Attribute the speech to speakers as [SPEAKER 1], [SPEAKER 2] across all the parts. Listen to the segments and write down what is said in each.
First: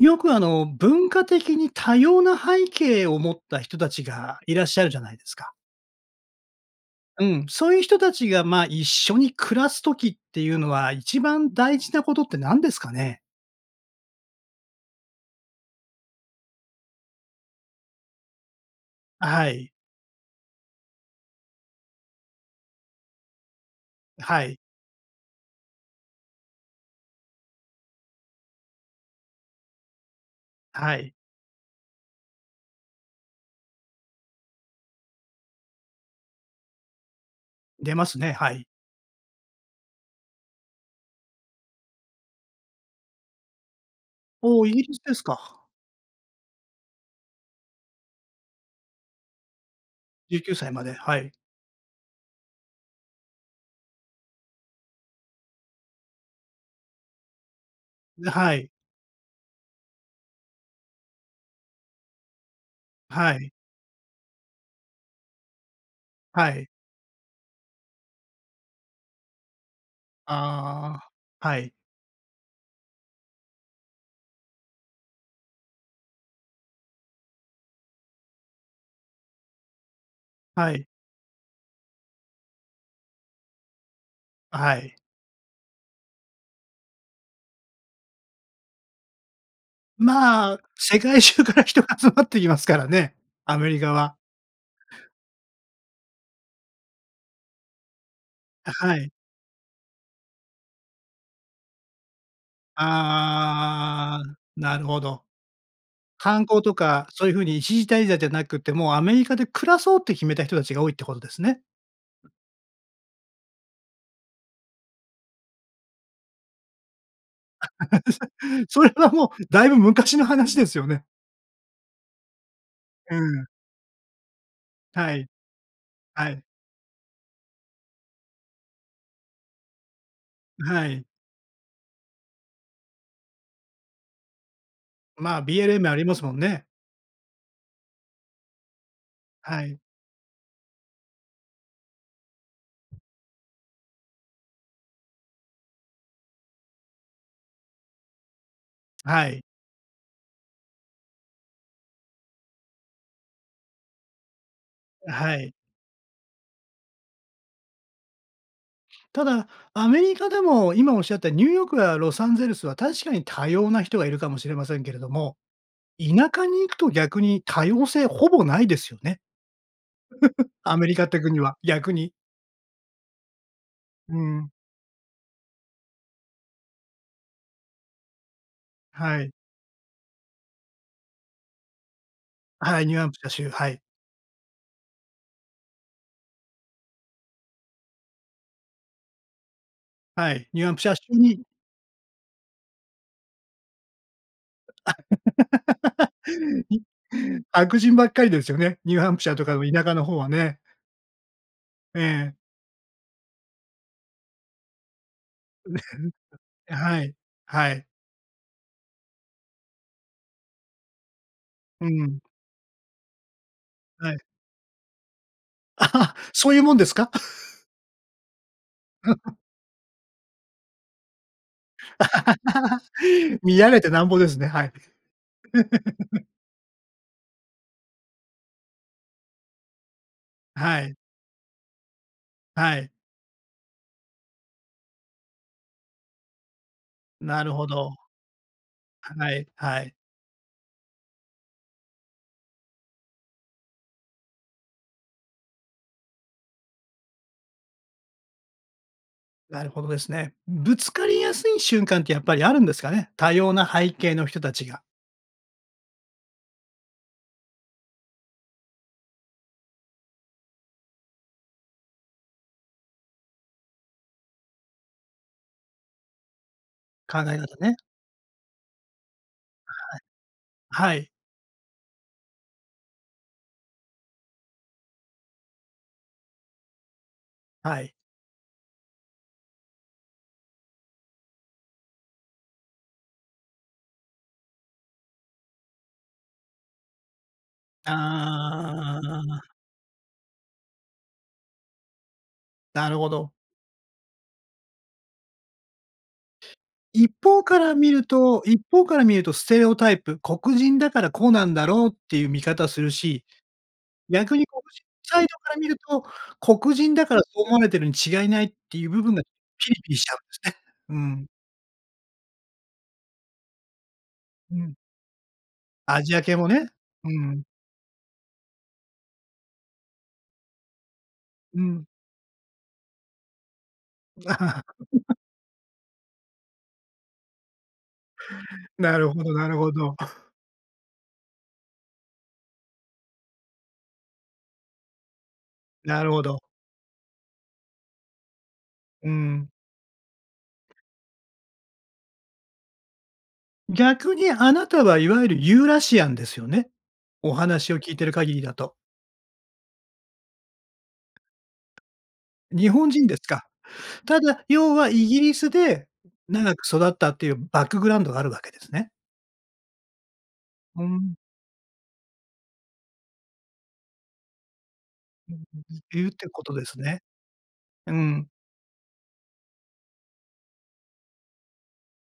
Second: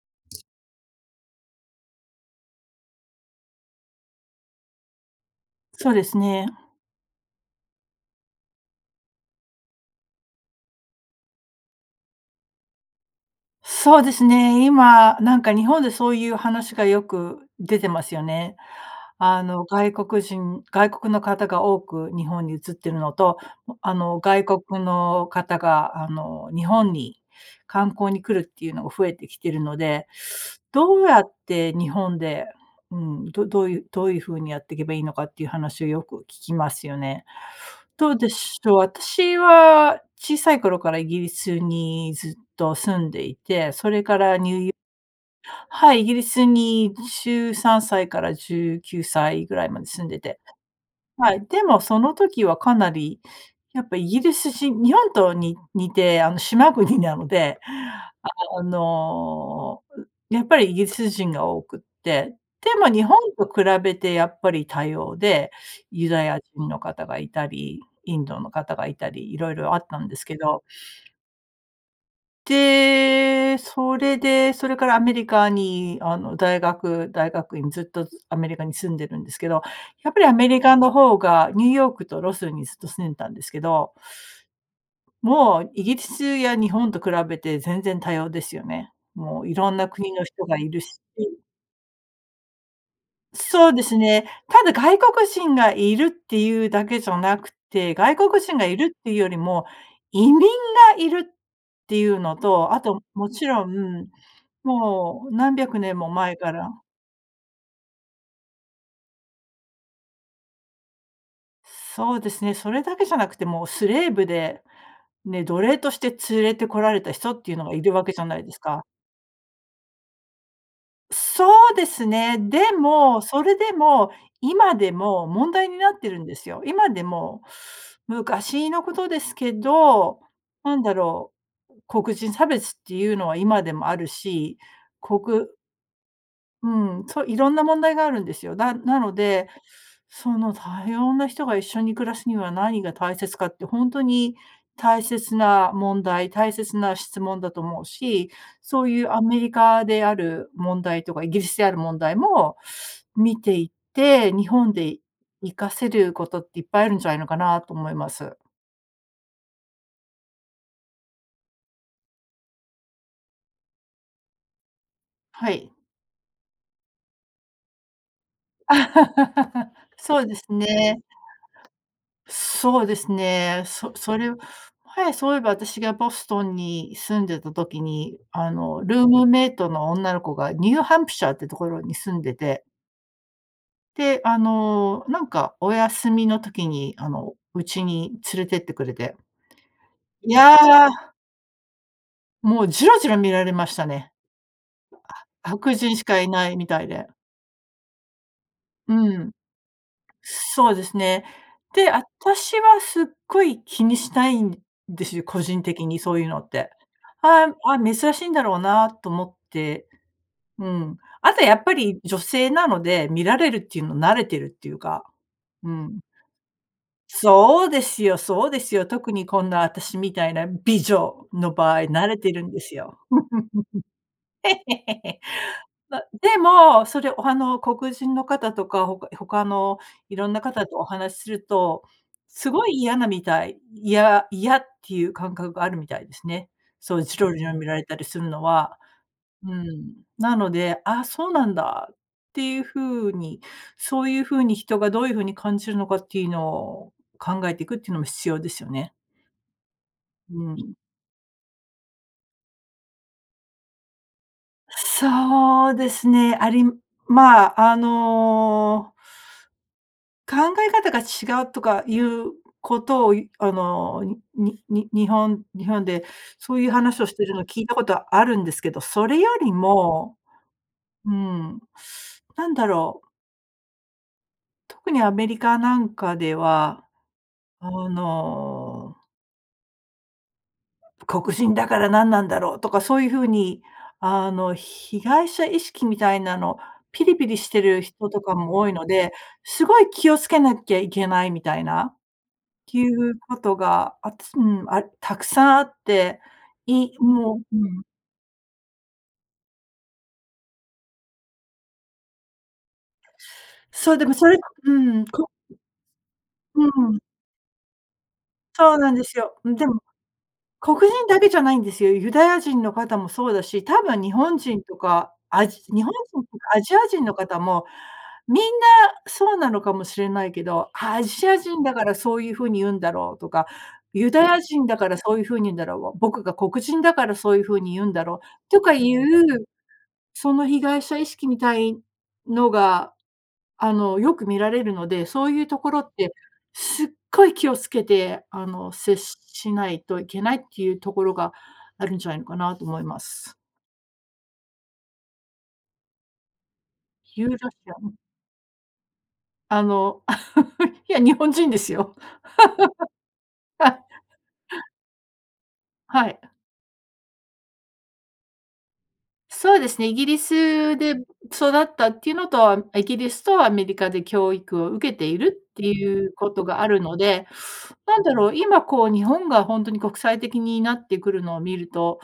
[SPEAKER 1] よく、あの、文化的に多様な背景を持った人たちが、いらっしゃるじゃないですか。
[SPEAKER 2] そうですね。
[SPEAKER 1] うん。そういう人たちが、まあ、一緒に暮らす時っていうのは、一番大事なことって何ですかね？
[SPEAKER 2] そうですね。今なんか、日本でそういう話がよく出てますよね。
[SPEAKER 1] あ、
[SPEAKER 2] あ
[SPEAKER 1] は
[SPEAKER 2] の、
[SPEAKER 1] い。
[SPEAKER 2] 外国人外国の方が多く日本に移っているのと、あの、
[SPEAKER 1] あ、は
[SPEAKER 2] 外
[SPEAKER 1] い。
[SPEAKER 2] 国の方が、あの、日本に観光に来るっていうのが、増えてきてるので。
[SPEAKER 1] あ、は
[SPEAKER 2] どう
[SPEAKER 1] い。
[SPEAKER 2] やって日本で、うん、どどういうどういう風にやっていけばいいのか、っていう話をよく聞きますよね。
[SPEAKER 1] 出ま
[SPEAKER 2] どう
[SPEAKER 1] す
[SPEAKER 2] で
[SPEAKER 1] ね、は
[SPEAKER 2] し
[SPEAKER 1] い。
[SPEAKER 2] ょう。私は小さい頃から、イギリスにずっと住んでいて、それからニュ
[SPEAKER 1] おお、
[SPEAKER 2] ー
[SPEAKER 1] イ
[SPEAKER 2] ヨ
[SPEAKER 1] ギリスですか。
[SPEAKER 2] はい、イギリスに13歳から19歳ぐらいまで住んで
[SPEAKER 1] じ
[SPEAKER 2] て。
[SPEAKER 1] ゅうきゅうさいまで。はい。
[SPEAKER 2] はい。でも、その時はかなり、やっぱイギリス人、日本とに似て、あの、島国なので、
[SPEAKER 1] ぬ、は
[SPEAKER 2] あ
[SPEAKER 1] い。
[SPEAKER 2] の、やっぱりイギリス人が多くって。でも、日本
[SPEAKER 1] は
[SPEAKER 2] と
[SPEAKER 1] い。
[SPEAKER 2] 比べてやっぱり多様で、ユダヤ
[SPEAKER 1] はい。
[SPEAKER 2] 人の方がいたり、インドの方がいたり。色々あったんですけど。
[SPEAKER 1] ああ。はい。
[SPEAKER 2] で、それで、それからアメリカにあの、大学、大学院ずっと、ずアメリカに住んでるんですけど、やっぱりアメリ
[SPEAKER 1] は
[SPEAKER 2] カ
[SPEAKER 1] い。
[SPEAKER 2] の方が、ニューヨークとロスにずっと住んでたんですけど。
[SPEAKER 1] はい。
[SPEAKER 2] もうイギリスや日本と比べて全然多様ですよね。もう色んな国の人
[SPEAKER 1] ま
[SPEAKER 2] が
[SPEAKER 1] あ、
[SPEAKER 2] いる
[SPEAKER 1] 世
[SPEAKER 2] し
[SPEAKER 1] 界中から人が集まってきますからね、ア
[SPEAKER 2] そ
[SPEAKER 1] メ
[SPEAKER 2] う
[SPEAKER 1] リ
[SPEAKER 2] で
[SPEAKER 1] カ
[SPEAKER 2] す
[SPEAKER 1] は。
[SPEAKER 2] ね。ただ外国人がいるっていうだけじゃなくて、外国人が
[SPEAKER 1] あ、
[SPEAKER 2] いる
[SPEAKER 1] は
[SPEAKER 2] っ
[SPEAKER 1] い。
[SPEAKER 2] ていうよりも、移民がいるっていうのと、あともちろん、
[SPEAKER 1] ああ、なるほど。
[SPEAKER 2] もう何百年も前
[SPEAKER 1] 観
[SPEAKER 2] か
[SPEAKER 1] 光
[SPEAKER 2] ら
[SPEAKER 1] とか、そういう風に一時滞在じゃなくってもう、アメリカで暮らそうって決めた人たちが多いってことですね。
[SPEAKER 2] そうですね、それだけじゃなくてもうスレーブで、ね、奴隷として連れてこられた人っていうのがいるわけじゃないです
[SPEAKER 1] そ
[SPEAKER 2] か。
[SPEAKER 1] れはもうだいぶ昔の話ですよね。
[SPEAKER 2] そうですね。で
[SPEAKER 1] うー
[SPEAKER 2] も、そ
[SPEAKER 1] ん。
[SPEAKER 2] れでも、今で
[SPEAKER 1] は
[SPEAKER 2] も、
[SPEAKER 1] い。
[SPEAKER 2] 問題になってるん
[SPEAKER 1] は
[SPEAKER 2] で
[SPEAKER 1] い。
[SPEAKER 2] すよ。今でも、昔のことですけど、なん
[SPEAKER 1] は
[SPEAKER 2] だ
[SPEAKER 1] い。
[SPEAKER 2] ろう、黒人差別っていうのは今でもあるし、こ
[SPEAKER 1] ま、
[SPEAKER 2] く
[SPEAKER 1] BLM ありますもんね。
[SPEAKER 2] うん、そ、いろんな問題があるんですよ。だなので、
[SPEAKER 1] はい。
[SPEAKER 2] その多様な人が一緒に暮らすには何が大切かって、ほんとに大切な問題、大切な質問だと思うし、そういうア
[SPEAKER 1] は
[SPEAKER 2] メ
[SPEAKER 1] い。
[SPEAKER 2] リカである問題とかイギリスである問題も見ていて、日本で
[SPEAKER 1] はい。
[SPEAKER 2] 活かせることっていっぱいあるんじゃないのかなと思います。
[SPEAKER 1] ただ、アメリカでも、今仰ったニューヨークやロサンゼルスは確かに多様な人が居るかもしれませんけれども、
[SPEAKER 2] はい。
[SPEAKER 1] 田舎に行くと逆に多様性ほぼ無いですよね。
[SPEAKER 2] そうです
[SPEAKER 1] アメリ
[SPEAKER 2] ね。
[SPEAKER 1] カって国は、逆に。
[SPEAKER 2] そうですね、そ
[SPEAKER 1] う
[SPEAKER 2] それ、
[SPEAKER 1] ん。
[SPEAKER 2] はやそういえば私がボストンに住んでた時に、あの、ルー
[SPEAKER 1] は
[SPEAKER 2] ム
[SPEAKER 1] い。
[SPEAKER 2] メイトの女の子がニューハンプシャーっていうところに住んでて
[SPEAKER 1] はい、ニューハンプシャー州、はい。
[SPEAKER 2] で、あの、なんかお休みの時に、あの家に連れてってくれて。
[SPEAKER 1] は
[SPEAKER 2] い
[SPEAKER 1] い、ニューアンプ
[SPEAKER 2] や
[SPEAKER 1] シャー州
[SPEAKER 2] あ
[SPEAKER 1] に。
[SPEAKER 2] もうじろじろ見られましたね。あ、白人しかいないみた いで。
[SPEAKER 1] 白人ばっかりですよね。ニ
[SPEAKER 2] う
[SPEAKER 1] ューハンプシャ
[SPEAKER 2] ん。
[SPEAKER 1] ーとかの田舎の方はね。
[SPEAKER 2] そうですね。で、
[SPEAKER 1] え
[SPEAKER 2] あた
[SPEAKER 1] え。
[SPEAKER 2] しはすっごい気にしないんですよ、個人的に そういうのって。
[SPEAKER 1] はい、
[SPEAKER 2] ああ
[SPEAKER 1] は
[SPEAKER 2] ああ、
[SPEAKER 1] い。
[SPEAKER 2] 珍しいんだろうなと思って。うん。あとやっぱ
[SPEAKER 1] う
[SPEAKER 2] り女
[SPEAKER 1] ん。
[SPEAKER 2] 性なので、見られるっていうの
[SPEAKER 1] は
[SPEAKER 2] 慣
[SPEAKER 1] い。
[SPEAKER 2] れてるっていうか。う ん。
[SPEAKER 1] あ、そういうもんですか。
[SPEAKER 2] そうですよそうですよ。特に こんなあたしみたいな美女の場合慣れてるんですよ。
[SPEAKER 1] 見られてなんぼですね、はい。
[SPEAKER 2] ま、でも、それ、おはの黒人の方とか、他他の色んな方と
[SPEAKER 1] は
[SPEAKER 2] お
[SPEAKER 1] い。
[SPEAKER 2] 話しすると、すごい
[SPEAKER 1] はい。
[SPEAKER 2] 嫌なみたい。嫌嫌っていう感覚があるみたいですね。そうジロ
[SPEAKER 1] な
[SPEAKER 2] ジ
[SPEAKER 1] る
[SPEAKER 2] ロ見
[SPEAKER 1] ほ
[SPEAKER 2] られ
[SPEAKER 1] ど。
[SPEAKER 2] たりするのは。
[SPEAKER 1] はい、
[SPEAKER 2] う
[SPEAKER 1] はい。
[SPEAKER 2] ん。なので、ああ、そうなんだ、っていう風に、そういう風に人がどういう風に感じるのかっていうのを、考えていくっていうのも必要ですよね。
[SPEAKER 1] なるほどですね。
[SPEAKER 2] うん。
[SPEAKER 1] ぶつかりやすい瞬間ってやっぱりあるんですかね。多様な背景の人たちが。
[SPEAKER 2] そうですね、ありまあ、あの考え方が違うとかいうことを、いあの、にに日本日本で、そういう話をし
[SPEAKER 1] 考
[SPEAKER 2] てる
[SPEAKER 1] え
[SPEAKER 2] の
[SPEAKER 1] 方
[SPEAKER 2] 聞いた
[SPEAKER 1] ね。
[SPEAKER 2] ことあるんですけど、それよりも、
[SPEAKER 1] はい。はい。
[SPEAKER 2] うーん、なんだろう。特にアメリカなんかでは、あ
[SPEAKER 1] はい。
[SPEAKER 2] の黒人だから何なんだろう、とかそう言う風に、あの、被害者意識みたいなの、ピリピリしてる
[SPEAKER 1] あ
[SPEAKER 2] 人とかも多いので、
[SPEAKER 1] あ。
[SPEAKER 2] 凄い気を付けなきゃいけないみたいな、って
[SPEAKER 1] な
[SPEAKER 2] い
[SPEAKER 1] るほ
[SPEAKER 2] う
[SPEAKER 1] ど。
[SPEAKER 2] ことが、あつうん、沢山あって、い
[SPEAKER 1] 一
[SPEAKER 2] も
[SPEAKER 1] 方
[SPEAKER 2] う、う
[SPEAKER 1] から
[SPEAKER 2] ん。
[SPEAKER 1] 見ると一方から見ると、ステレオタイプ。黒人だから、こうなんだろうっていう見方するし、
[SPEAKER 2] そう、でもそ
[SPEAKER 1] 逆
[SPEAKER 2] れ
[SPEAKER 1] に黒
[SPEAKER 2] う
[SPEAKER 1] 人
[SPEAKER 2] ん。
[SPEAKER 1] サイド
[SPEAKER 2] こ
[SPEAKER 1] から見ると、
[SPEAKER 2] う
[SPEAKER 1] 黒人
[SPEAKER 2] ん。
[SPEAKER 1] だからそう思われてるに違いないっ
[SPEAKER 2] そう
[SPEAKER 1] てい
[SPEAKER 2] な
[SPEAKER 1] う
[SPEAKER 2] ん
[SPEAKER 1] 部
[SPEAKER 2] で
[SPEAKER 1] 分
[SPEAKER 2] す
[SPEAKER 1] が、
[SPEAKER 2] よ。ん、で
[SPEAKER 1] ピ
[SPEAKER 2] も、
[SPEAKER 1] リピリしちゃうんですね。
[SPEAKER 2] 黒
[SPEAKER 1] う
[SPEAKER 2] 人だけ
[SPEAKER 1] ん。
[SPEAKER 2] じゃないんですよ。ユダヤ人の方もそうだし、多分日本
[SPEAKER 1] う
[SPEAKER 2] 人と
[SPEAKER 1] ん。
[SPEAKER 2] か、アジ日本
[SPEAKER 1] アジア
[SPEAKER 2] 人
[SPEAKER 1] 系
[SPEAKER 2] と
[SPEAKER 1] も
[SPEAKER 2] かア
[SPEAKER 1] ね、
[SPEAKER 2] ジア人
[SPEAKER 1] う
[SPEAKER 2] の方
[SPEAKER 1] ん。
[SPEAKER 2] も、みんなそうなのかもしれないけど、アジア
[SPEAKER 1] う
[SPEAKER 2] 人だか
[SPEAKER 1] ん。
[SPEAKER 2] ら、そういう風に言うんだろうとか、ユダヤ人だから、そ ういう風に言うんだろう、僕が黒人だから、そういう風に言うんだろう、とか
[SPEAKER 1] な
[SPEAKER 2] 言
[SPEAKER 1] るほ
[SPEAKER 2] う、
[SPEAKER 1] どなるほど。
[SPEAKER 2] その被害者意識みたいのが、あの、よく見られるので、そういうところっ
[SPEAKER 1] なる
[SPEAKER 2] て、
[SPEAKER 1] ほど。
[SPEAKER 2] すっごい気を付けて、あの、接
[SPEAKER 1] う
[SPEAKER 2] し
[SPEAKER 1] ん。
[SPEAKER 2] しないといけないっていうところがあるんじゃないのかなと思います。
[SPEAKER 1] 逆にあなたはいわゆるユーラシアンですよね？
[SPEAKER 2] ユー
[SPEAKER 1] お
[SPEAKER 2] ラシ
[SPEAKER 1] 話を
[SPEAKER 2] ア
[SPEAKER 1] 聞い
[SPEAKER 2] ン？
[SPEAKER 1] てる限りだと。
[SPEAKER 2] あの、いや日本人ですよ。
[SPEAKER 1] 日本人ですか。
[SPEAKER 2] はい。
[SPEAKER 1] ただ、要はイギリスで
[SPEAKER 2] はい。
[SPEAKER 1] 長く育ったっていうバックグラウンドがあるわけですね。
[SPEAKER 2] そうですね、イギリス
[SPEAKER 1] うー
[SPEAKER 2] で
[SPEAKER 1] ん。
[SPEAKER 2] 育ったっていうのとは、あんイギリスとアメリカで教育を受けているって
[SPEAKER 1] [unintelligible] い
[SPEAKER 2] い
[SPEAKER 1] うっ
[SPEAKER 2] う
[SPEAKER 1] ていう
[SPEAKER 2] こ
[SPEAKER 1] こ
[SPEAKER 2] と
[SPEAKER 1] と
[SPEAKER 2] が
[SPEAKER 1] で
[SPEAKER 2] あ
[SPEAKER 1] す
[SPEAKER 2] るの
[SPEAKER 1] ね。
[SPEAKER 2] で、
[SPEAKER 1] う
[SPEAKER 2] なんだ
[SPEAKER 1] ん。
[SPEAKER 2] ろう、今、こう、日本が本当に国際的になってくるのを見ると、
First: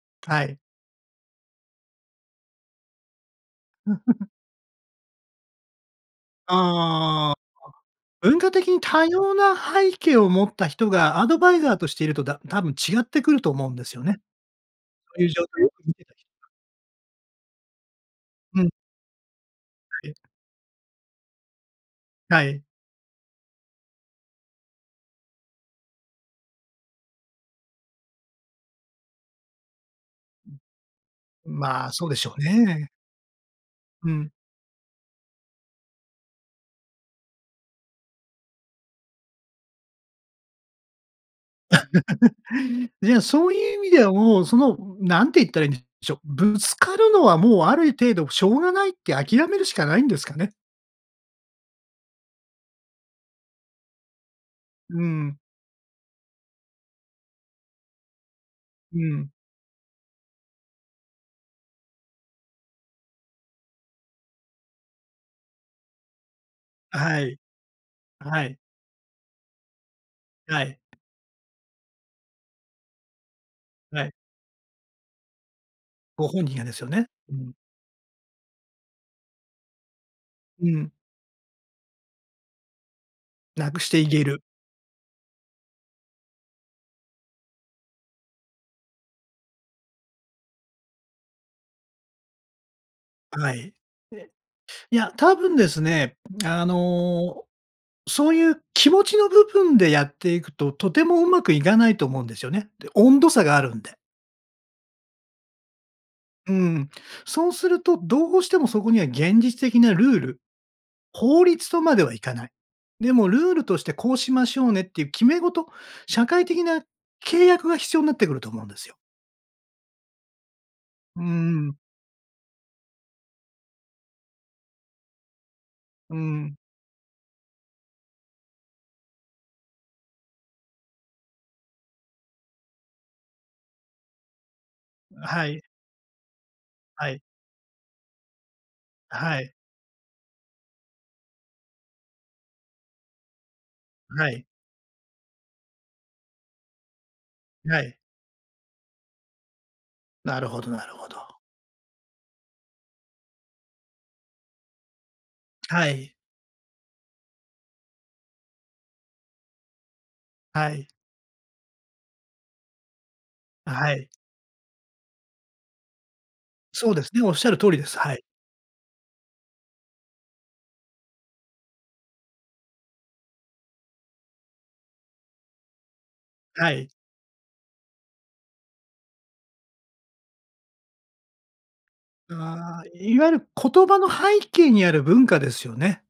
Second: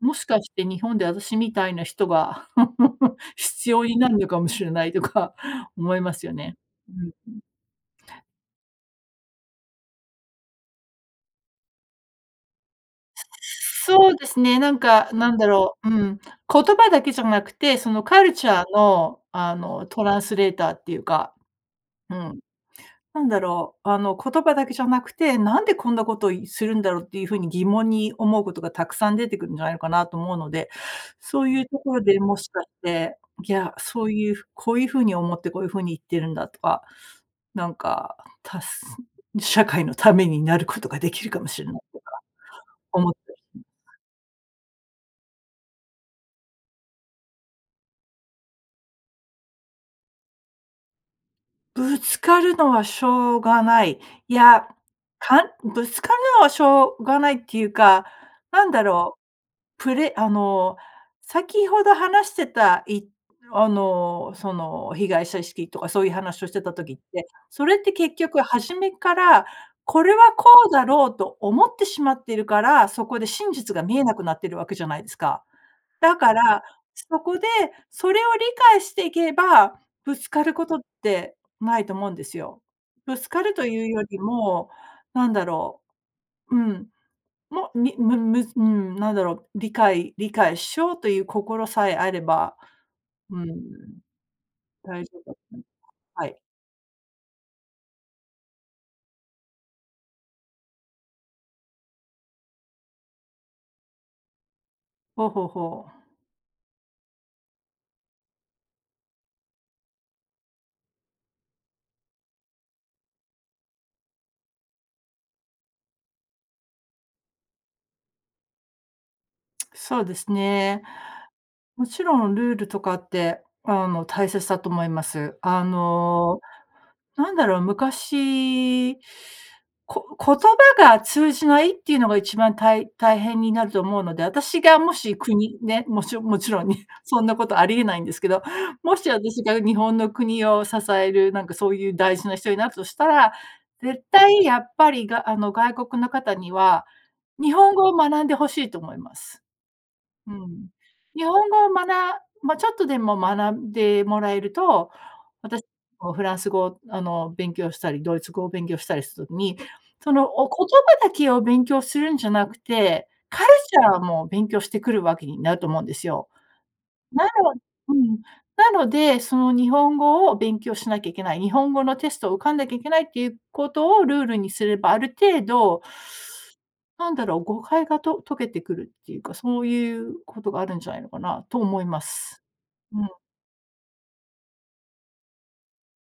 [SPEAKER 2] もし
[SPEAKER 1] は
[SPEAKER 2] かし
[SPEAKER 1] い。
[SPEAKER 2] て日本で私みたいな人が 必要になるの かもしれないとか思いますよ
[SPEAKER 1] あ
[SPEAKER 2] ね。う
[SPEAKER 1] あああ。あ、
[SPEAKER 2] ん。
[SPEAKER 1] 文化的に多様な背景を持った人がアドバイザーとしていると、だたぶん違ってくると思うんですよ
[SPEAKER 2] そう
[SPEAKER 1] ね。
[SPEAKER 2] ですね、なんか、
[SPEAKER 1] そういう
[SPEAKER 2] なん
[SPEAKER 1] 状
[SPEAKER 2] だ
[SPEAKER 1] 態よ
[SPEAKER 2] ろ
[SPEAKER 1] く
[SPEAKER 2] う、う
[SPEAKER 1] 見てた
[SPEAKER 2] ん、
[SPEAKER 1] し。
[SPEAKER 2] 言葉だけじゃなくて、そのカルチ
[SPEAKER 1] う
[SPEAKER 2] ャー
[SPEAKER 1] ん。
[SPEAKER 2] の、あの、ト
[SPEAKER 1] はい。
[SPEAKER 2] ランスレーターっていうか、うん、
[SPEAKER 1] はい。
[SPEAKER 2] なんだろう、あの、言葉だけじゃなくて、なんでこんなことを、いするんだろうっていうふうに疑問に思うことがたくさん出てくるんじゃないのかなと思うの
[SPEAKER 1] う
[SPEAKER 2] で、そう
[SPEAKER 1] ん。
[SPEAKER 2] いうと
[SPEAKER 1] まあ、
[SPEAKER 2] ころ
[SPEAKER 1] そうで
[SPEAKER 2] で
[SPEAKER 1] しょ
[SPEAKER 2] も
[SPEAKER 1] う
[SPEAKER 2] しかし
[SPEAKER 1] ね。
[SPEAKER 2] て、いや、そ
[SPEAKER 1] う
[SPEAKER 2] う
[SPEAKER 1] ん。
[SPEAKER 2] いう、こういうふうに思ってこういうふうに言ってるんだとか、なんか、たす社会のためになることができるかもしれないとか 思っ
[SPEAKER 1] じゃ、
[SPEAKER 2] て。
[SPEAKER 1] そういう意味ではもう、その、何て言ったらいんでしょう、ぶつかるのはもうある程度、しょうがないって諦めるしかないんですかね。
[SPEAKER 2] ぶつかるのはしょうがない。いや、
[SPEAKER 1] うん。
[SPEAKER 2] かぶつかるのはしょうがないっていうか、なんだ
[SPEAKER 1] う
[SPEAKER 2] ろ
[SPEAKER 1] ん。
[SPEAKER 2] う、プレあの、先ほど話してた、いあの、その、被害者意識とかそういう話をしてた時っ
[SPEAKER 1] は
[SPEAKER 2] て、
[SPEAKER 1] い。
[SPEAKER 2] それって結局
[SPEAKER 1] はい。
[SPEAKER 2] 始めっから、これはこ
[SPEAKER 1] は
[SPEAKER 2] う
[SPEAKER 1] い。
[SPEAKER 2] だろうと思ってしまってるから、そこで真実が見
[SPEAKER 1] は
[SPEAKER 2] え
[SPEAKER 1] い。
[SPEAKER 2] なくなってるわけじゃないですか。だ
[SPEAKER 1] ご
[SPEAKER 2] か
[SPEAKER 1] 本人
[SPEAKER 2] ら、
[SPEAKER 1] がですよね。
[SPEAKER 2] そ
[SPEAKER 1] う
[SPEAKER 2] こで、
[SPEAKER 1] ん。
[SPEAKER 2] それを理解していけば、ぶつかるこ
[SPEAKER 1] う
[SPEAKER 2] とっ
[SPEAKER 1] ん。
[SPEAKER 2] てないと思うんですよ。ぶつかると
[SPEAKER 1] なく
[SPEAKER 2] い
[SPEAKER 1] し
[SPEAKER 2] う
[SPEAKER 1] て
[SPEAKER 2] よ
[SPEAKER 1] い
[SPEAKER 2] り
[SPEAKER 1] げる。
[SPEAKER 2] も、なんだろう。うん、もみむむず、ん、なんだろう、理解理解しようという心さえあれば、う
[SPEAKER 1] は
[SPEAKER 2] ん。
[SPEAKER 1] い。えい
[SPEAKER 2] 大
[SPEAKER 1] や、
[SPEAKER 2] 丈夫だ
[SPEAKER 1] 多
[SPEAKER 2] と、
[SPEAKER 1] 分ですね、
[SPEAKER 2] はい。
[SPEAKER 1] あの、そういう気持ちの部分でやっていくと、とてもうまくいかないと思うんですよね。で、温度差があるんで。
[SPEAKER 2] ほうほうほう。
[SPEAKER 1] うん。そうすると、どうしてもそこには現実的なルール、法律とまではいかない。でもルールとしてこうしましょうねっていう決め事、社会的な契約が必要なってくると思うんですよ。
[SPEAKER 2] そうですね。
[SPEAKER 1] うん。
[SPEAKER 2] もちろんルールとかって、あの大切だと思います。あ
[SPEAKER 1] う
[SPEAKER 2] の、
[SPEAKER 1] ん。
[SPEAKER 2] なんだろう、昔、こ言葉が通じないっていうのが一番たい大変になると思うので、私がもし
[SPEAKER 1] あ、は
[SPEAKER 2] 国、
[SPEAKER 1] い。
[SPEAKER 2] ね、もちろもちろんね、
[SPEAKER 1] はい。
[SPEAKER 2] そんなことありえないんですけど、もし
[SPEAKER 1] あ、は
[SPEAKER 2] 私
[SPEAKER 1] い。
[SPEAKER 2] が日本の国を支える、なんかそういう大事な人になるとしたら、絶
[SPEAKER 1] は
[SPEAKER 2] 対
[SPEAKER 1] い。
[SPEAKER 2] やっぱりがあの、外国の方には、日本
[SPEAKER 1] は
[SPEAKER 2] 語を
[SPEAKER 1] い。
[SPEAKER 2] 学んで欲しいと思います。う
[SPEAKER 1] なるほ
[SPEAKER 2] ん。
[SPEAKER 1] どなるほ
[SPEAKER 2] 日本
[SPEAKER 1] ど。
[SPEAKER 2] 語をまなま、ちょっとでも学んでもらえると、私
[SPEAKER 1] は
[SPEAKER 2] も
[SPEAKER 1] い。
[SPEAKER 2] フランス語をあの、勉強したり、ドイツ語を勉強したりするに、その、お言
[SPEAKER 1] はい。
[SPEAKER 2] 葉だけを勉強するんじゃなくて、カル
[SPEAKER 1] あ、
[SPEAKER 2] チ
[SPEAKER 1] は
[SPEAKER 2] ャー
[SPEAKER 1] い。
[SPEAKER 2] も勉強してくるわけになると思うんですよ。
[SPEAKER 1] そうですね、
[SPEAKER 2] なの
[SPEAKER 1] 仰る通りで
[SPEAKER 2] う
[SPEAKER 1] す。は
[SPEAKER 2] ん、
[SPEAKER 1] い。
[SPEAKER 2] なので、その日本語を勉強しなきゃいけない、日本語のテストを受かんなきゃいけないっていうことをルールにすれば、ある程度、
[SPEAKER 1] はい。
[SPEAKER 2] なんだろう、誤解がと解けてくるっていうか、そういうことがあるんじゃないのかなと思います。
[SPEAKER 1] ああ、
[SPEAKER 2] うん。
[SPEAKER 1] いわゆる言葉の背景にある文化ですよね。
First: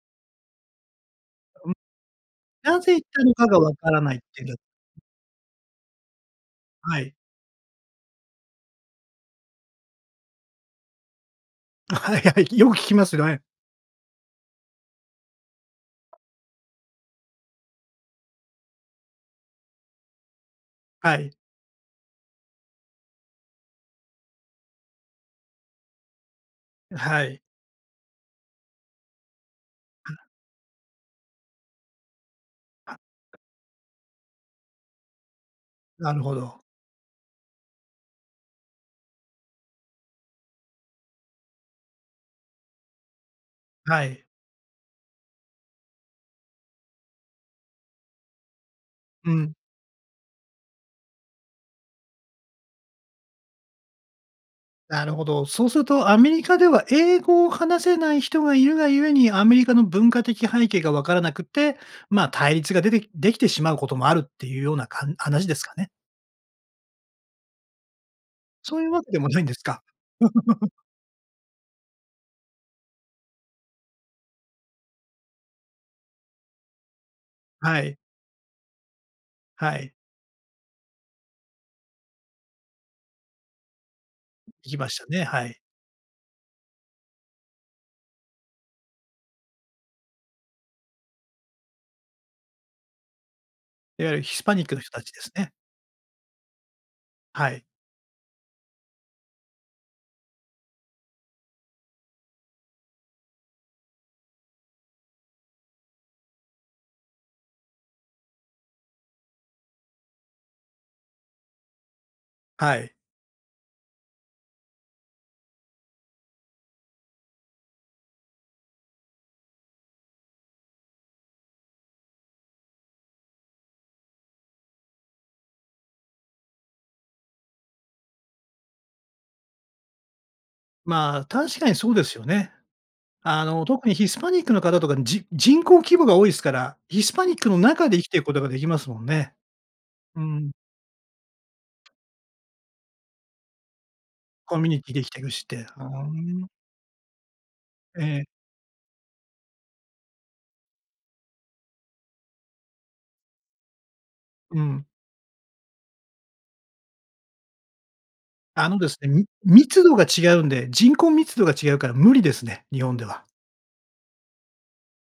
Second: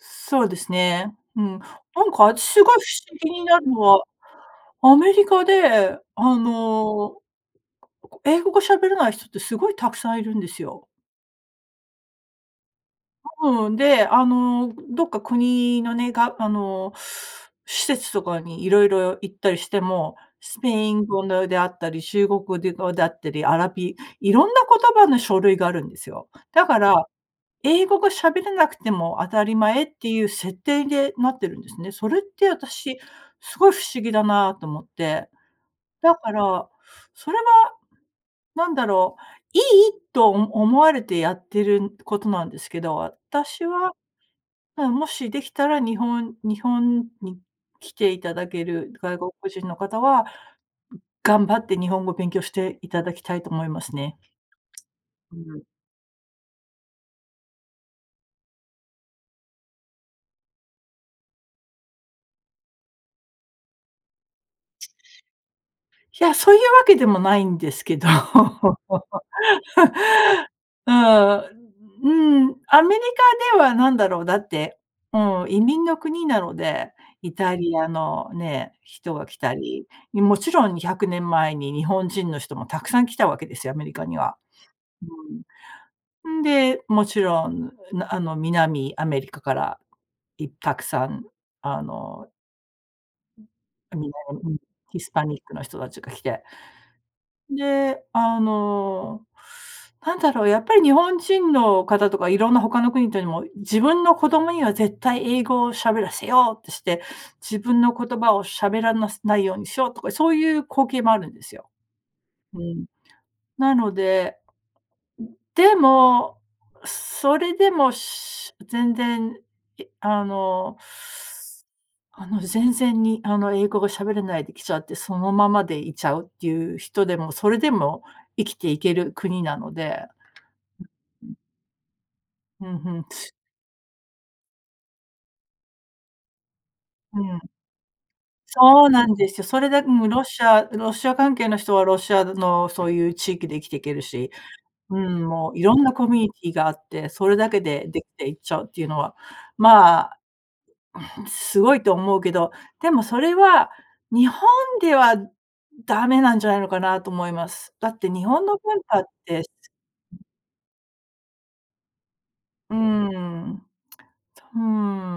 [SPEAKER 2] そうですね。うん。
[SPEAKER 1] ん、
[SPEAKER 2] なんか、あたしが不思
[SPEAKER 1] なぜ行った
[SPEAKER 2] 議
[SPEAKER 1] の
[SPEAKER 2] に
[SPEAKER 1] か
[SPEAKER 2] な
[SPEAKER 1] が
[SPEAKER 2] る
[SPEAKER 1] 分
[SPEAKER 2] の
[SPEAKER 1] から
[SPEAKER 2] は、
[SPEAKER 1] ないっていう。
[SPEAKER 2] アメリカで、あ
[SPEAKER 1] はい。
[SPEAKER 2] の英語が喋れない人って凄い沢山いるんですよ。
[SPEAKER 1] あ、はいはい、よく聞きますどね。
[SPEAKER 2] ううん、で、あの、どっか国のねが、あの、施設とかに色々行ったりしても、スペイン
[SPEAKER 1] は
[SPEAKER 2] 語
[SPEAKER 1] い。
[SPEAKER 2] のであったり、中国語であったり、アラビ色んな言葉の書類があるんですよ。だから、
[SPEAKER 1] はい。
[SPEAKER 2] 英語が喋れなくても、当たり前って
[SPEAKER 1] う
[SPEAKER 2] い
[SPEAKER 1] ん。
[SPEAKER 2] う設定でなってるんですね。それってあたし、凄い不思議だなと思って。
[SPEAKER 1] な
[SPEAKER 2] だ
[SPEAKER 1] る
[SPEAKER 2] か
[SPEAKER 1] ほど。
[SPEAKER 2] ら、それは、何だろう、いいとお思われてやってることなんですけど、私は、
[SPEAKER 1] はい。
[SPEAKER 2] まあ、もし出来たら、日本日本に来て頂ける外
[SPEAKER 1] う
[SPEAKER 2] 国
[SPEAKER 1] ん。
[SPEAKER 2] 人の方は、頑張って日本語勉強して頂きたいと思いますね。
[SPEAKER 1] なるほ
[SPEAKER 2] う
[SPEAKER 1] ど。
[SPEAKER 2] ん。
[SPEAKER 1] そうすると、アメリカでは英語を話せない人がいるがゆえに、アメリカの文化的背景が分からなくて、まあ、対立が出て出来てしまう事もあるって言う様なかん話ですかね。
[SPEAKER 2] いや、そう言う訳でもないんですけど、
[SPEAKER 1] そ う言う訳でもないんですか？
[SPEAKER 2] うーん、うん、アメリカでは何だろう。だって、うん、移民の国なので、イタリ
[SPEAKER 1] は
[SPEAKER 2] ア
[SPEAKER 1] い。
[SPEAKER 2] のね、人が来た
[SPEAKER 1] は
[SPEAKER 2] り、
[SPEAKER 1] い。
[SPEAKER 2] 勿論200年前に、日本人の人も沢山来たわけですよ、アメリカには。
[SPEAKER 1] 行きましたね、はい。
[SPEAKER 2] うん。んで、勿論、うあの、南アメリカからい沢山、あの
[SPEAKER 1] いわゆるヒスパ
[SPEAKER 2] [unintelligible]
[SPEAKER 1] ニックの人
[SPEAKER 2] ヒ
[SPEAKER 1] たち
[SPEAKER 2] ス
[SPEAKER 1] で
[SPEAKER 2] パ
[SPEAKER 1] す
[SPEAKER 2] ニッ
[SPEAKER 1] ね。
[SPEAKER 2] クの人達が来て。
[SPEAKER 1] はい。
[SPEAKER 2] で、あの、なんだろう、やっぱり日本人の方とかいろんな他の国というのも、自分の子供には絶対英語を喋らせようとして、自分の言葉を喋らなないようにしようとか、そういう光景もあるんですよ。う
[SPEAKER 1] は
[SPEAKER 2] ん。
[SPEAKER 1] い。
[SPEAKER 2] なので、でも、すそれでも、し全然あの、あの全然にあの英語が喋れないで来ちゃって、そのままでいちゃうっていう人でも、それでも生きていける国なので。
[SPEAKER 1] まあ、確かにそうですよね。
[SPEAKER 2] ふんふん。
[SPEAKER 1] あの特にヒスパニックの方とか、じ人口規模が多いっすから、ヒス
[SPEAKER 2] う
[SPEAKER 1] パニッ
[SPEAKER 2] ん。
[SPEAKER 1] クの中で生きていくことができま
[SPEAKER 2] そ
[SPEAKER 1] す
[SPEAKER 2] う
[SPEAKER 1] もん
[SPEAKER 2] なんで
[SPEAKER 1] ね。
[SPEAKER 2] すよ。それでも
[SPEAKER 1] う
[SPEAKER 2] ロシ
[SPEAKER 1] ん。
[SPEAKER 2] アロシア関係の人はロシアのそういう地域で生きていけるし、
[SPEAKER 1] コミュニティ
[SPEAKER 2] うー
[SPEAKER 1] で生きて
[SPEAKER 2] ん、
[SPEAKER 1] くしっ
[SPEAKER 2] も
[SPEAKER 1] て。
[SPEAKER 2] うい
[SPEAKER 1] う
[SPEAKER 2] ろんなコミュニ
[SPEAKER 1] ー
[SPEAKER 2] テ
[SPEAKER 1] ん。
[SPEAKER 2] ィがあって、それだけででき
[SPEAKER 1] ええ。
[SPEAKER 2] ていっちゃうっていうのは、まあ、すごいと思うけど、でもそれは日本
[SPEAKER 1] うん。
[SPEAKER 2] ではダメなんじゃないのかなと思います。だって日本の
[SPEAKER 1] あの
[SPEAKER 2] 文
[SPEAKER 1] です
[SPEAKER 2] 化っ
[SPEAKER 1] ね、み
[SPEAKER 2] て。
[SPEAKER 1] 密度が違うんで、人口密度が違うから無理ですね、
[SPEAKER 2] うー
[SPEAKER 1] 日本では。
[SPEAKER 2] ん、そ、ふう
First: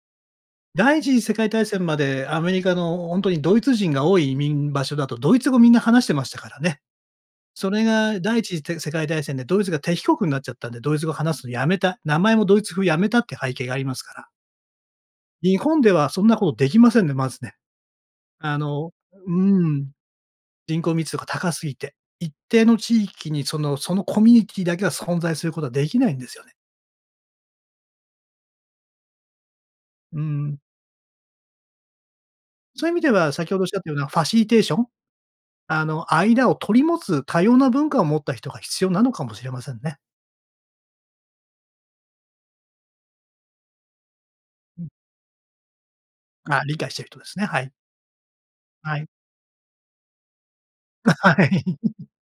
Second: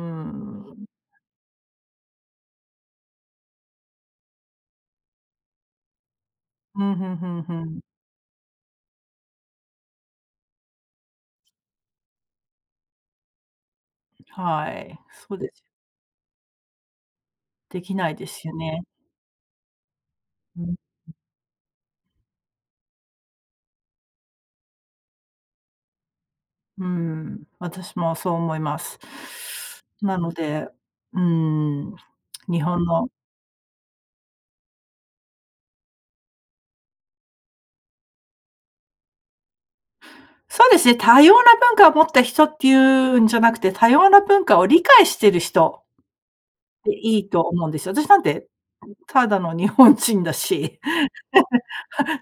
[SPEAKER 2] ん。
[SPEAKER 1] 第一次世界大戦までアメリカの本当にドイツ人が多い移民場所だと、ドイツ語みんな話してましたからね。
[SPEAKER 2] ふんふんふんふ
[SPEAKER 1] それ
[SPEAKER 2] ん。
[SPEAKER 1] が第一次せ世界大戦でドイツが敵国になっちゃったんで、ドイツ語話すのやめた、名前もドイツ風やめたっていう背景がありますから。
[SPEAKER 2] はい、そうで
[SPEAKER 1] 日
[SPEAKER 2] す。
[SPEAKER 1] 本ではそんなことできませんね、まずね。
[SPEAKER 2] できないですよ
[SPEAKER 1] あ
[SPEAKER 2] ね。
[SPEAKER 1] の、うん、
[SPEAKER 2] うん。
[SPEAKER 1] 人口密度が高すぎて、一定の地域にそのそのコミュニティだけは存在することはできないんですよね。
[SPEAKER 2] うーん、私もそう思います。な
[SPEAKER 1] う
[SPEAKER 2] の
[SPEAKER 1] ん。
[SPEAKER 2] で、うーん、日本
[SPEAKER 1] そういう意味
[SPEAKER 2] の
[SPEAKER 1] では、先ほどおっしゃったようなファシリテーション？あの間を取り持つ多様な文化を持った人が必要なのかもしれませんね。
[SPEAKER 2] そうですね、多様な文化を持った人っていうんじゃなくて、多様な文化を
[SPEAKER 1] う
[SPEAKER 2] 理
[SPEAKER 1] ん。
[SPEAKER 2] 解している人。
[SPEAKER 1] あ、理解
[SPEAKER 2] で、
[SPEAKER 1] してる人
[SPEAKER 2] い
[SPEAKER 1] で
[SPEAKER 2] い
[SPEAKER 1] す
[SPEAKER 2] と
[SPEAKER 1] ね、は
[SPEAKER 2] 思うん
[SPEAKER 1] い。
[SPEAKER 2] ですよ。私なんて
[SPEAKER 1] はい。
[SPEAKER 2] ただの日本人だし。
[SPEAKER 1] はい。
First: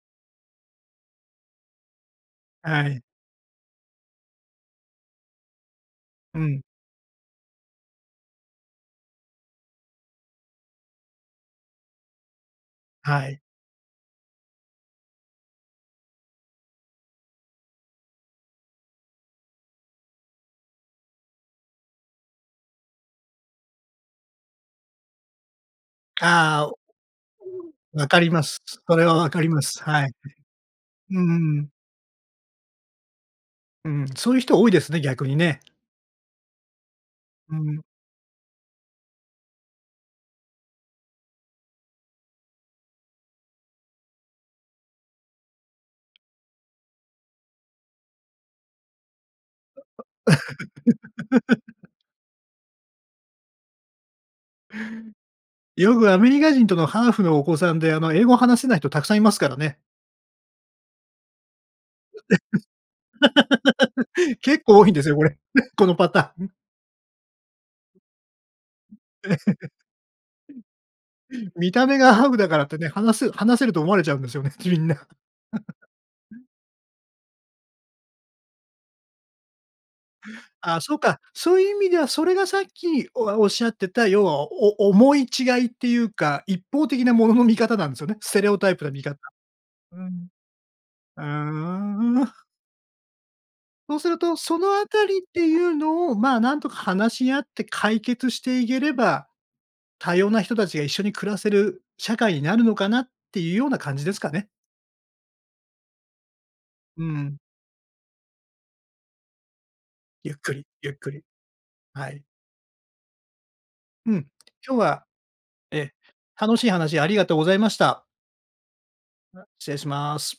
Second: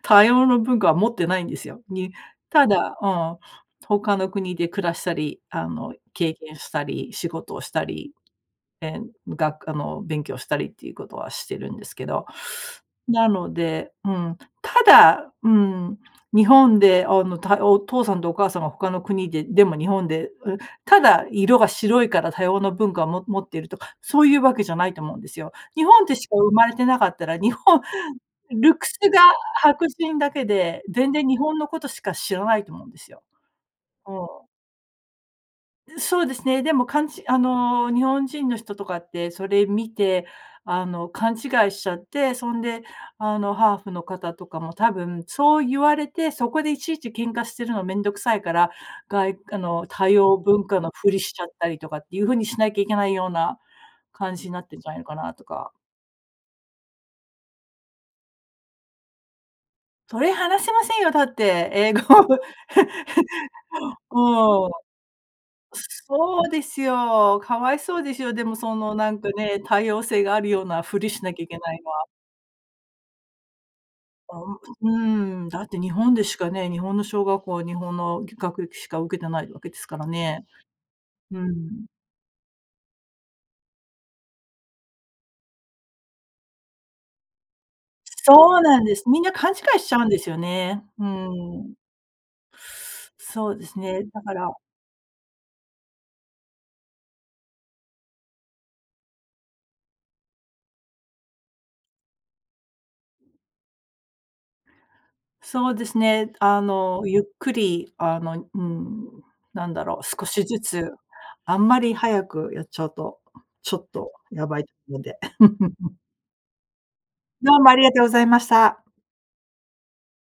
[SPEAKER 2] 多様な文化は持ってないんですよ。にた
[SPEAKER 1] は
[SPEAKER 2] だ、
[SPEAKER 1] い。
[SPEAKER 2] ああ、他の国で暮らしたり、あの、経
[SPEAKER 1] う
[SPEAKER 2] 験
[SPEAKER 1] ん。
[SPEAKER 2] したり、仕事をしたり、ええ、がくあの、勉強したりっていうことはしてるんですけど、な
[SPEAKER 1] はい。
[SPEAKER 2] ので、うん、ただ、うん、日本で、あの、たお父さんとお母さんは他の国で、でも日本で、うただ色が白いから多様な文化を、も持っているとか、そういうわけじゃないと思うんですよ。日本でしか生ま
[SPEAKER 1] ああ
[SPEAKER 2] れ
[SPEAKER 1] [unintelligible]
[SPEAKER 2] てなかったら、日本、
[SPEAKER 1] 分かります。
[SPEAKER 2] ルック
[SPEAKER 1] そ
[SPEAKER 2] ス
[SPEAKER 1] れは
[SPEAKER 2] が
[SPEAKER 1] 分かります。
[SPEAKER 2] 白
[SPEAKER 1] はい。
[SPEAKER 2] 人だけで、全
[SPEAKER 1] う
[SPEAKER 2] 然日本の
[SPEAKER 1] ん。
[SPEAKER 2] ことしか知らないと思うんですよ。
[SPEAKER 1] うん、
[SPEAKER 2] う
[SPEAKER 1] そういう
[SPEAKER 2] ん。
[SPEAKER 1] 人多いですね、逆にね。
[SPEAKER 2] で、そうですね、でも、かんちあ
[SPEAKER 1] うん。
[SPEAKER 2] の、日本人の人とかって、それ見て、あの、勘違いしちゃって、そんで、あの、ハーフの方とかも多分そう言われて、そこでいちいち喧嘩してるの面倒くさいから、がいあの多様文化のふりしちゃったり とかっていうふうにしなきゃいけないような感じになってんじゃないのかなとか。
[SPEAKER 1] よくアメリカ人とかハーフのお子さんであの英語を話せない人たくさんいますからね。
[SPEAKER 2] それ話せませんよ、だって英語。
[SPEAKER 1] 結
[SPEAKER 2] うん。
[SPEAKER 1] 構多いんですよ、これ。このパタ
[SPEAKER 2] そ
[SPEAKER 1] ー
[SPEAKER 2] う
[SPEAKER 1] ン。
[SPEAKER 2] ですよ、かわいそうですよ。でもそのなん か
[SPEAKER 1] う
[SPEAKER 2] ね、多様性があるようなふりしなきゃい
[SPEAKER 1] ん。
[SPEAKER 2] け
[SPEAKER 1] 見
[SPEAKER 2] ない
[SPEAKER 1] た
[SPEAKER 2] の
[SPEAKER 1] 目
[SPEAKER 2] は。
[SPEAKER 1] がハーフだからってね、話す話せると思われちゃうんです
[SPEAKER 2] あ
[SPEAKER 1] よね、きりんな。
[SPEAKER 2] ん、うーん、だって 日本でしかね、日本の小学校は日本の学歴しか受けてないわけですからね。
[SPEAKER 1] ああ、そうか、
[SPEAKER 2] う
[SPEAKER 1] そういう意
[SPEAKER 2] ん。
[SPEAKER 1] 味ではそれがさっき、おあ、おっしゃってた、ようは、おお思い違いっていうか、一方的なものの見方なんですよね、ステレ
[SPEAKER 2] そ
[SPEAKER 1] オ
[SPEAKER 2] う
[SPEAKER 1] タイ
[SPEAKER 2] なん
[SPEAKER 1] プの
[SPEAKER 2] で
[SPEAKER 1] 見
[SPEAKER 2] す。
[SPEAKER 1] 方。
[SPEAKER 2] みんな勘違いしちゃ
[SPEAKER 1] う
[SPEAKER 2] うんで
[SPEAKER 1] ん。
[SPEAKER 2] すよね。う
[SPEAKER 1] う
[SPEAKER 2] ん。
[SPEAKER 1] ーん。
[SPEAKER 2] そうです
[SPEAKER 1] そう
[SPEAKER 2] ね、
[SPEAKER 1] する
[SPEAKER 2] だか
[SPEAKER 1] と、
[SPEAKER 2] ら。
[SPEAKER 1] そのあたりっていうのをまあ、何とか話し合って解決していければ、多様な人たちが一緒に暮らせる社会になるのかなっていうような感じですかね。
[SPEAKER 2] そうですね、あの、
[SPEAKER 1] う
[SPEAKER 2] ゆっ
[SPEAKER 1] ん。
[SPEAKER 2] くりあの、うん、なんだろう、少
[SPEAKER 1] ゆっ
[SPEAKER 2] し
[SPEAKER 1] く
[SPEAKER 2] ず
[SPEAKER 1] り、
[SPEAKER 2] つ
[SPEAKER 1] ゆっくり。
[SPEAKER 2] あんまり
[SPEAKER 1] はい。
[SPEAKER 2] 早くやっちゃうと、ちょっ
[SPEAKER 1] う
[SPEAKER 2] と
[SPEAKER 1] ん。
[SPEAKER 2] やばいと
[SPEAKER 1] 今日
[SPEAKER 2] ころ
[SPEAKER 1] は、
[SPEAKER 2] で。
[SPEAKER 1] え、楽しい話ありがとうござ
[SPEAKER 2] ど
[SPEAKER 1] い
[SPEAKER 2] う
[SPEAKER 1] ま
[SPEAKER 2] もあ
[SPEAKER 1] し
[SPEAKER 2] りがとう
[SPEAKER 1] た。
[SPEAKER 2] ございました。
[SPEAKER 1] あ、失礼します。